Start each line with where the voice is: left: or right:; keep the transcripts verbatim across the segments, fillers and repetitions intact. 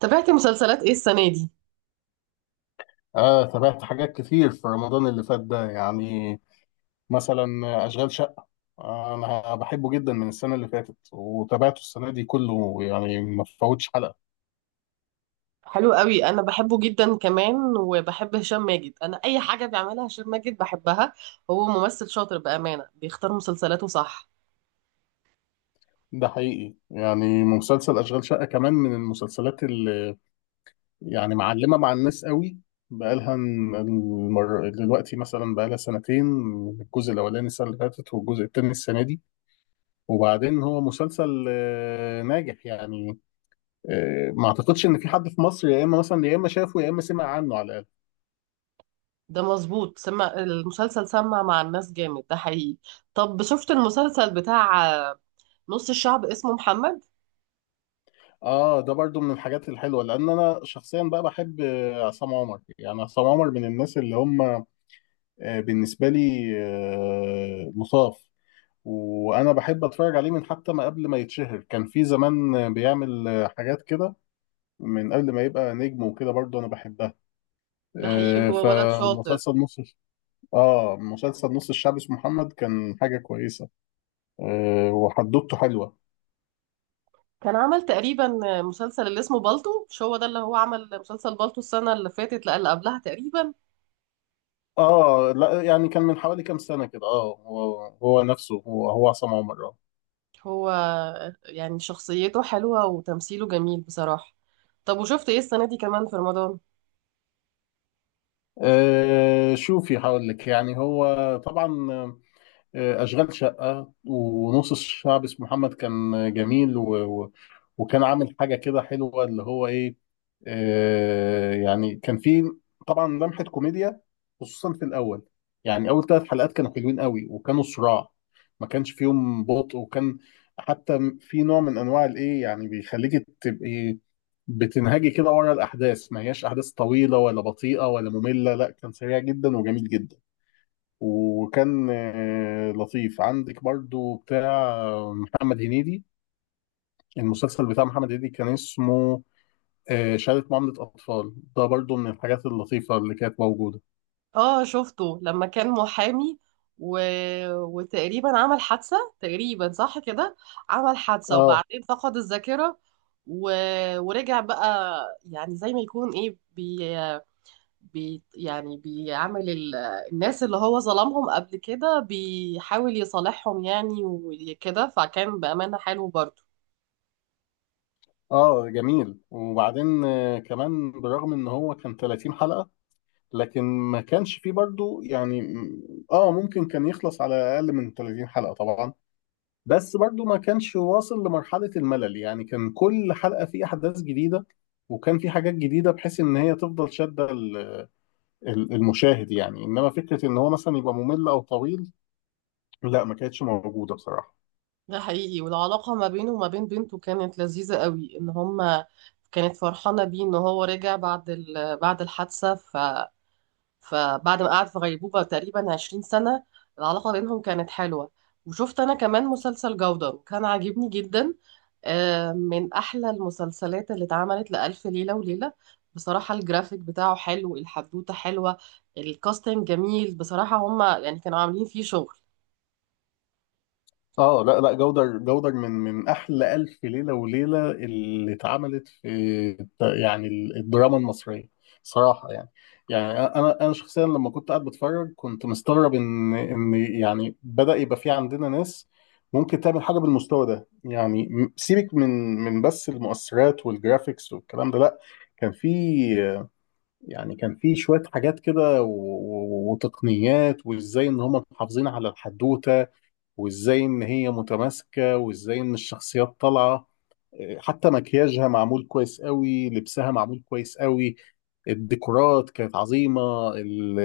right: تابعتي مسلسلات ايه السنة دي؟
left: آه، تابعت حاجات كتير في رمضان اللي فات ده. يعني مثلا، أشغال شقة. آه، أنا بحبه جدا من السنة اللي فاتت وتابعته السنة دي كله، يعني ما فوتش حلقة.
right: حلو قوي انا بحبه جدا كمان وبحب هشام ماجد. انا اي حاجة بيعملها هشام ماجد بحبها. هو ممثل شاطر بأمانة، بيختار مسلسلاته صح.
left: ده حقيقي، يعني مسلسل أشغال شقة كمان من المسلسلات اللي يعني معلمة مع الناس قوي. بقالها المر... دلوقتي مثلا بقالها سنتين. الجزء الأولاني السنة اللي فاتت والجزء التاني السنة دي. وبعدين هو مسلسل آه، ناجح يعني. آه، ما اعتقدش ان في حد في مصر، يا اما مثلا يا اما شافه، يا اما سمع عنه على الاقل.
right: ده مظبوط، سمع المسلسل سمع مع الناس جامد، ده حقيقي. طب شفت المسلسل بتاع آه، نص الشعب اسمه محمد؟
left: اه، ده برضو من الحاجات الحلوه، لان انا شخصيا بقى بحب آه، عصام عمر. يعني عصام عمر من الناس اللي هم آه، بالنسبه لي آه، مصاف. وانا بحب اتفرج عليه من حتى ما قبل ما يتشهر. كان في زمان آه، بيعمل آه، حاجات كده. من قبل ما يبقى نجم وكده، برضو انا بحبها.
right: ده حقيقي،
left: آه،
right: هو ولد شاطر.
left: فمسلسل نص اه مسلسل نص الشعب اسمه محمد كان حاجه كويسه. آه، وحدوته حلوه.
right: كان عمل تقريبا مسلسل اللي اسمه بالطو. مش هو ده اللي هو عمل مسلسل بالطو السنة اللي فاتت؟ لا اللي قبلها تقريبا.
left: اه لا، يعني كان من حوالي كام سنة كده. اه هو هو نفسه، هو هو عصام عمر اه
right: هو يعني شخصيته حلوة وتمثيله جميل بصراحة. طب وشفت ايه السنة دي كمان في رمضان؟
left: آه، شوفي هقول لك. يعني هو طبعا آه، أشغال شقة ونص الشعب اسمه محمد كان جميل و... و... وكان عامل حاجة كده حلوة، اللي هو إيه. آه يعني كان في طبعا لمحة كوميديا، خصوصا في الأول. يعني أول ثلاث حلقات كانوا حلوين قوي، وكانوا صراع. ما كانش فيهم بطء. وكان حتى في نوع من أنواع الإيه، يعني بيخليك تبقي بتنهجي كده ورا الأحداث. ما هياش أحداث طويلة ولا بطيئة ولا مملة. لا، كان سريع جدا وجميل جدا. وكان آه، لطيف. عندك برضو بتاع آه، محمد هنيدي. المسلسل بتاع محمد هنيدي كان اسمه آه، شهادة معاملة أطفال. ده برضو من الحاجات اللطيفة اللي كانت موجودة.
right: اه شفته لما كان محامي و... وتقريبا عمل حادثة، تقريبا صح كده، عمل حادثة
left: اه،
right: وبعدين فقد الذاكرة و... ورجع بقى، يعني زي ما يكون ايه بي... بي... يعني بيعمل ال... الناس اللي هو ظلمهم قبل كده بيحاول يصالحهم يعني وكده، فكان بأمانة حلو برضه.
left: اه، جميل. وبعدين آه، كمان، بالرغم ان هو كان 30 حلقة، لكن ما كانش فيه برضو، يعني م- اه ممكن كان يخلص على اقل من 30 حلقة طبعا. بس برضو ما كانش واصل لمرحلة الملل. يعني كان كل حلقة في أحداث جديدة، وكان في حاجات جديدة بحيث إن هي تفضل شادة ال- ال- المشاهد. يعني إنما فكرة إن هو مثلا يبقى ممل أو طويل، لا، ما كانتش موجودة بصراحة.
right: ده حقيقي، والعلاقة ما بينه وما بين بنته كانت لذيذة قوي، ان هما كانت فرحانة بيه ان هو رجع بعد ال... بعد الحادثة، ف... فبعد ما قعد في غيبوبة تقريبا عشرين سنة، العلاقة بينهم كانت حلوة. وشفت انا كمان مسلسل جودة وكان عاجبني جدا. آه، من احلى المسلسلات اللي اتعملت لألف ليلة وليلة. بصراحة الجرافيك بتاعه حلو، الحدوتة حلوة، الكاستنج جميل بصراحة، هما يعني كانوا عاملين فيه شغل.
left: اه لا، لا، جودر، جودر من من احلى الف ليله وليله اللي اتعملت في الت- يعني ال- الدراما المصريه صراحه، يعني. يعني انا انا شخصيا لما كنت قاعد بتفرج، كنت مستغرب ان ان يعني بدا يبقى في عندنا ناس ممكن تعمل حاجه بالمستوى ده. يعني م- سيبك من من بس المؤثرات والجرافيكس والكلام ده. لا، كان في يعني كان في شويه حاجات كده و- و- وتقنيات، وازاي ان هم محافظين على الحدوته، وازاي ان هي متماسكه، وازاي ان الشخصيات طالعه. حتى مكياجها معمول كويس قوي، لبسها معمول كويس قوي. الديكورات كانت عظيمه. ال-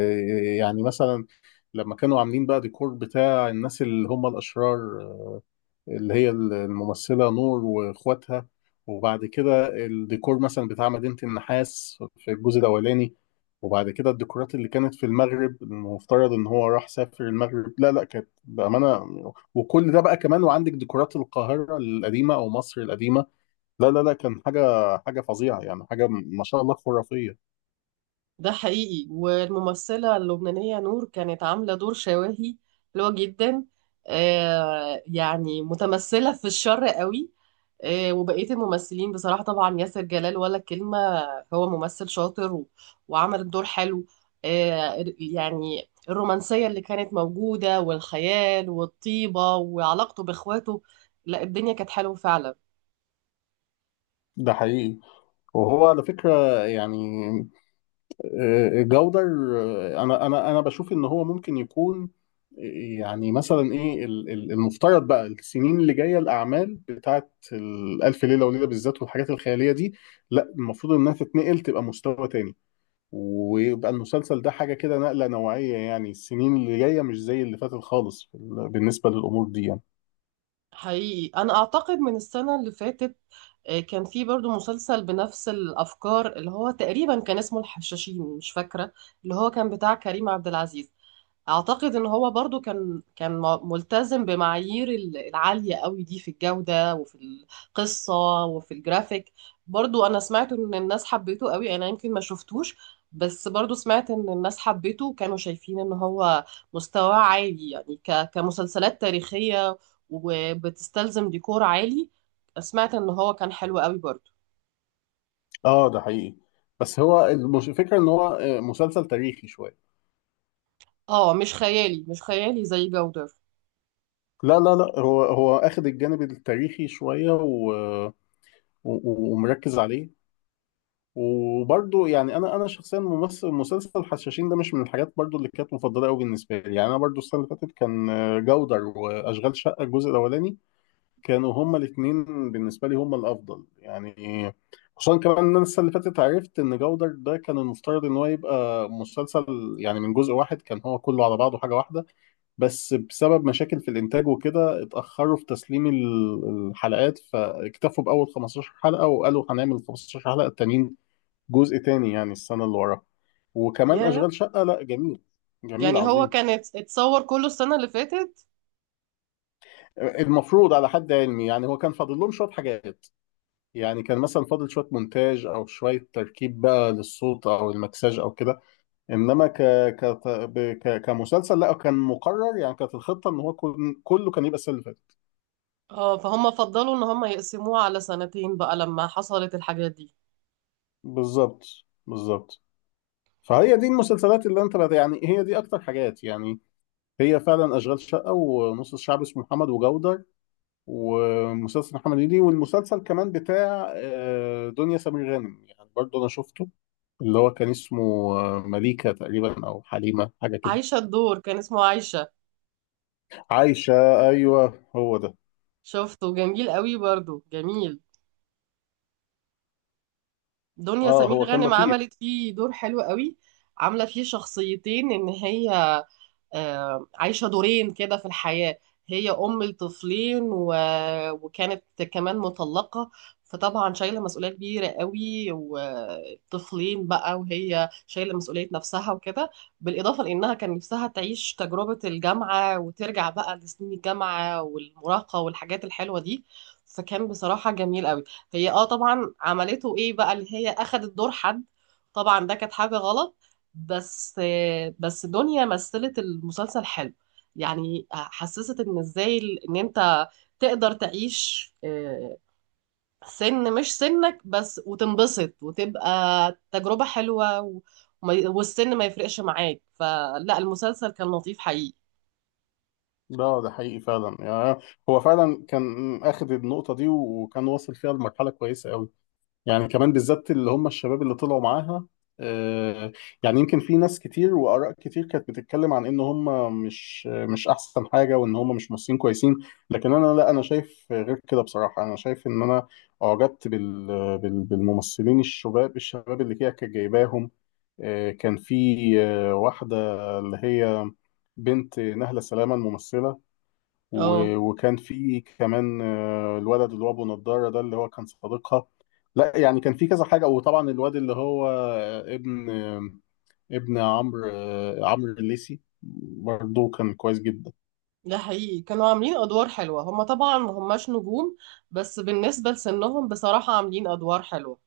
left: يعني مثلا، لما كانوا عاملين بقى ديكور بتاع الناس اللي هم الاشرار، اللي هي الممثلة نور واخواتها. وبعد كده الديكور مثلا بتاع مدينة النحاس في الجزء الأولاني. وبعد كده الديكورات اللي كانت في المغرب، المفترض إن هو راح سافر المغرب. لا، لا، كانت بأمانة. وكل ده بقى كمان، وعندك ديكورات القاهرة القديمة أو مصر القديمة. لا، لا، لا، كان حاجة حاجة فظيعة. يعني حاجة ما شاء الله خرافية.
right: ده حقيقي، والممثلة اللبنانية نور كانت عاملة دور شواهي حلوة جدا. آه يعني متمثلة في الشر قوي. آه، وبقية الممثلين بصراحة، طبعا ياسر جلال ولا كلمة، هو ممثل شاطر و- وعمل الدور حلو. آه يعني الرومانسية اللي كانت موجودة والخيال والطيبة وعلاقته بإخواته، لا الدنيا كانت حلوة فعلا.
left: ده حقيقي. وهو على فكرة يعني، آه، جودر، آه، انا انا انا بشوف ان هو ممكن يكون، آه، يعني مثلا ايه ال- ال- المفترض بقى السنين اللي جايه، الاعمال بتاعت ال- الف ليله وليله بالذات والحاجات الخياليه دي. لا، المفروض انها تتنقل تبقى مستوى تاني، ويبقى المسلسل ده حاجه كده نقله نوعيه. يعني السنين اللي جايه مش زي اللي فاتت خالص في ال- بالنسبه للامور دي، يعني.
right: حقيقي انا اعتقد من السنه اللي فاتت آه، كان في برضو مسلسل بنفس الافكار اللي هو تقريبا كان اسمه الحشاشين، مش فاكره، اللي هو كان بتاع كريم عبد العزيز. اعتقد ان هو برضو كان كان م- ملتزم بمعايير ال- العالية قوي دي في الجودة وفي القصة وفي الجرافيك. برضو انا سمعت ان الناس حبيته قوي، انا يمكن ما شفتوش، بس برضو سمعت ان الناس حبيته وكانوا شايفين ان هو مستواه عالي يعني ك- كمسلسلات تاريخية وبتستلزم ديكور عالي. سمعت ان هو كان حلو قوي برضو.
left: اه، ده حقيقي. بس هو المش- الفكره ان هو آه، مسلسل تاريخي شويه.
right: اه مش خيالي، مش خيالي زي جودر.
left: لا، لا، لا، هو هو اخد الجانب التاريخي شويه، و و- و- ومركز عليه. وبرضه يعني انا انا شخصيا، ممثل مسلسل حشاشين ده مش من الحاجات برضه اللي كانت مفضله قوي بالنسبه لي. يعني انا برضه السنه اللي فاتت كان آه، جودر واشغال شقه الجزء الاولاني. كانوا هما الاثنين بالنسبه لي هما الافضل، يعني. خصوصا كمان ان انا السنه اللي فاتت عرفت ان جودر ده كان المفترض ان هو يبقى مسلسل، يعني من جزء واحد. كان هو كله على بعضه حاجه واحده. بس بسبب مشاكل في الانتاج وكده، اتاخروا في تسليم ال- الحلقات، فاكتفوا باول خمسة عشر حلقة حلقه وقالوا هنعمل خمسة عشر حلقة حلقه التانيين، جزء تاني، يعني السنه اللي وراها. وكمان
right: ياه،
left: اشغال شقه، لا جميل. جميل
right: يعني هو
left: عظيم.
right: كان ات- اتصور كله السنة اللي فاتت.
left: المفروض على حد علمي، يعني هو كان فاضل لهم شويه حاجات. يعني كان مثلا فاضل شويه مونتاج او شويه تركيب بقى للصوت او المكساج او كده. انما ك... ك... ب- ك... كمسلسل، لا، كان مقرر، يعني كانت الخطه ان هو كل... كله كان يبقى السنه اللي فاتت.
right: اه فهم فضلوا ان هم يقسموه على سنتين بقى لما حصلت الحاجات دي.
left: بالظبط. بالظبط. فهي دي المسلسلات اللي انت بت- يعني هي دي اكتر حاجات، يعني. هي فعلا اشغال شقه ونص الشعب اسمه محمد وجودر، ومسلسل محمد هنيدي، والمسلسل كمان بتاع آه، دنيا سمير غانم يعني، برضه انا شفته. اللي هو كان اسمه آه، مليكه تقريبا، او حليمه، حاجه كده.
right: عايشة، الدور كان اسمه عايشة.
left: عايشه، ايوه هو ده.
right: شفته جميل قوي برضو، جميل. دنيا
left: اه،
right: سمير
left: هو كان
right: غانم
left: لطيف.
right: عملت فيه دور حلو قوي. عاملة فيه شخصيتين، ان هي آه، عايشة دورين كده في الحياة. هي أم لطفلين و... وكانت كمان مطلقة. فطبعا شايلة مسؤولية كبيرة قوي وطفلين بقى وهي شايلة مسؤولية نفسها وكده، بالإضافة لأنها كان نفسها تعيش تجربة الجامعة وترجع بقى لسنين الجامعة والمراهقة والحاجات الحلوة دي، فكان بصراحة جميل قوي. هي اه طبعا عملته ايه بقى، اللي هي أخدت دور حد، طبعا ده كانت حاجة غلط، بس بس دنيا مثلت المسلسل حلو، يعني حسست ان ازاي ال- ان انت تقدر تعيش آه، سن مش سنك بس وتنبسط وتبقى تجربة حلوة و- وما- والسن ما يفرقش معاك، فلا المسلسل كان لطيف حقيقي.
left: ده ده حقيقي فعلا، يعني. هو فعلا كان اخد النقطه دي وكان واصل فيها لمرحله كويسه قوي. يعني كمان بالذات اللي هم الشباب اللي طلعوا معاها. آه، يعني يمكن في ناس كتير وآراء كتير كانت بتتكلم عن ان هم مش مش احسن حاجة، وان هم مش ممثلين كويسين. لكن انا، لا، انا شايف غير كده بصراحة. انا شايف ان انا اعجبت بال بال- بالممثلين الشباب الشباب اللي هي كانت جايباهم. آه، كان في آه، واحدة، اللي هي بنت نهلة سلامة الممثلة.
right: اه
left: و- وكان في كمان آه، الولد اللي هو ابو نضاره ده، اللي هو كان صديقها. لا، يعني كان في كذا حاجه. وطبعا الواد اللي هو آه، ابن، آه، ابن عمرو، آه، عمرو الليثي، برضه كان كويس جدا.
right: ده حقيقي، كانوا عاملين ادوار حلوة، هما طبعا ما هماش نجوم، بس بالنسبة لسنهم بصراحة عاملين ادوار حلوة.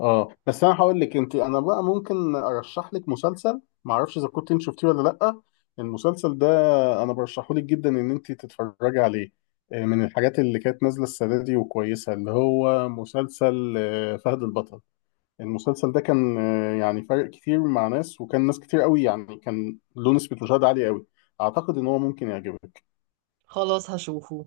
left: اه، بس انا هقول لك انت، انا بقى ممكن ارشح لك مسلسل، ما اعرفش اذا كنت انت شفتيه ولا لا. المسلسل ده، انا برشحه لك جدا ان انت تتفرجي عليه. آه، من الحاجات اللي كانت نازله السنه دي وكويسه، اللي هو مسلسل آه، فهد البطل. المسلسل ده كان آه، يعني فرق كتير مع ناس، وكان ناس كتير قوي، يعني كان له نسبة مشاهدة عالية قوي. أعتقد إن هو ممكن يعجبك.
right: خلاص هشوفه.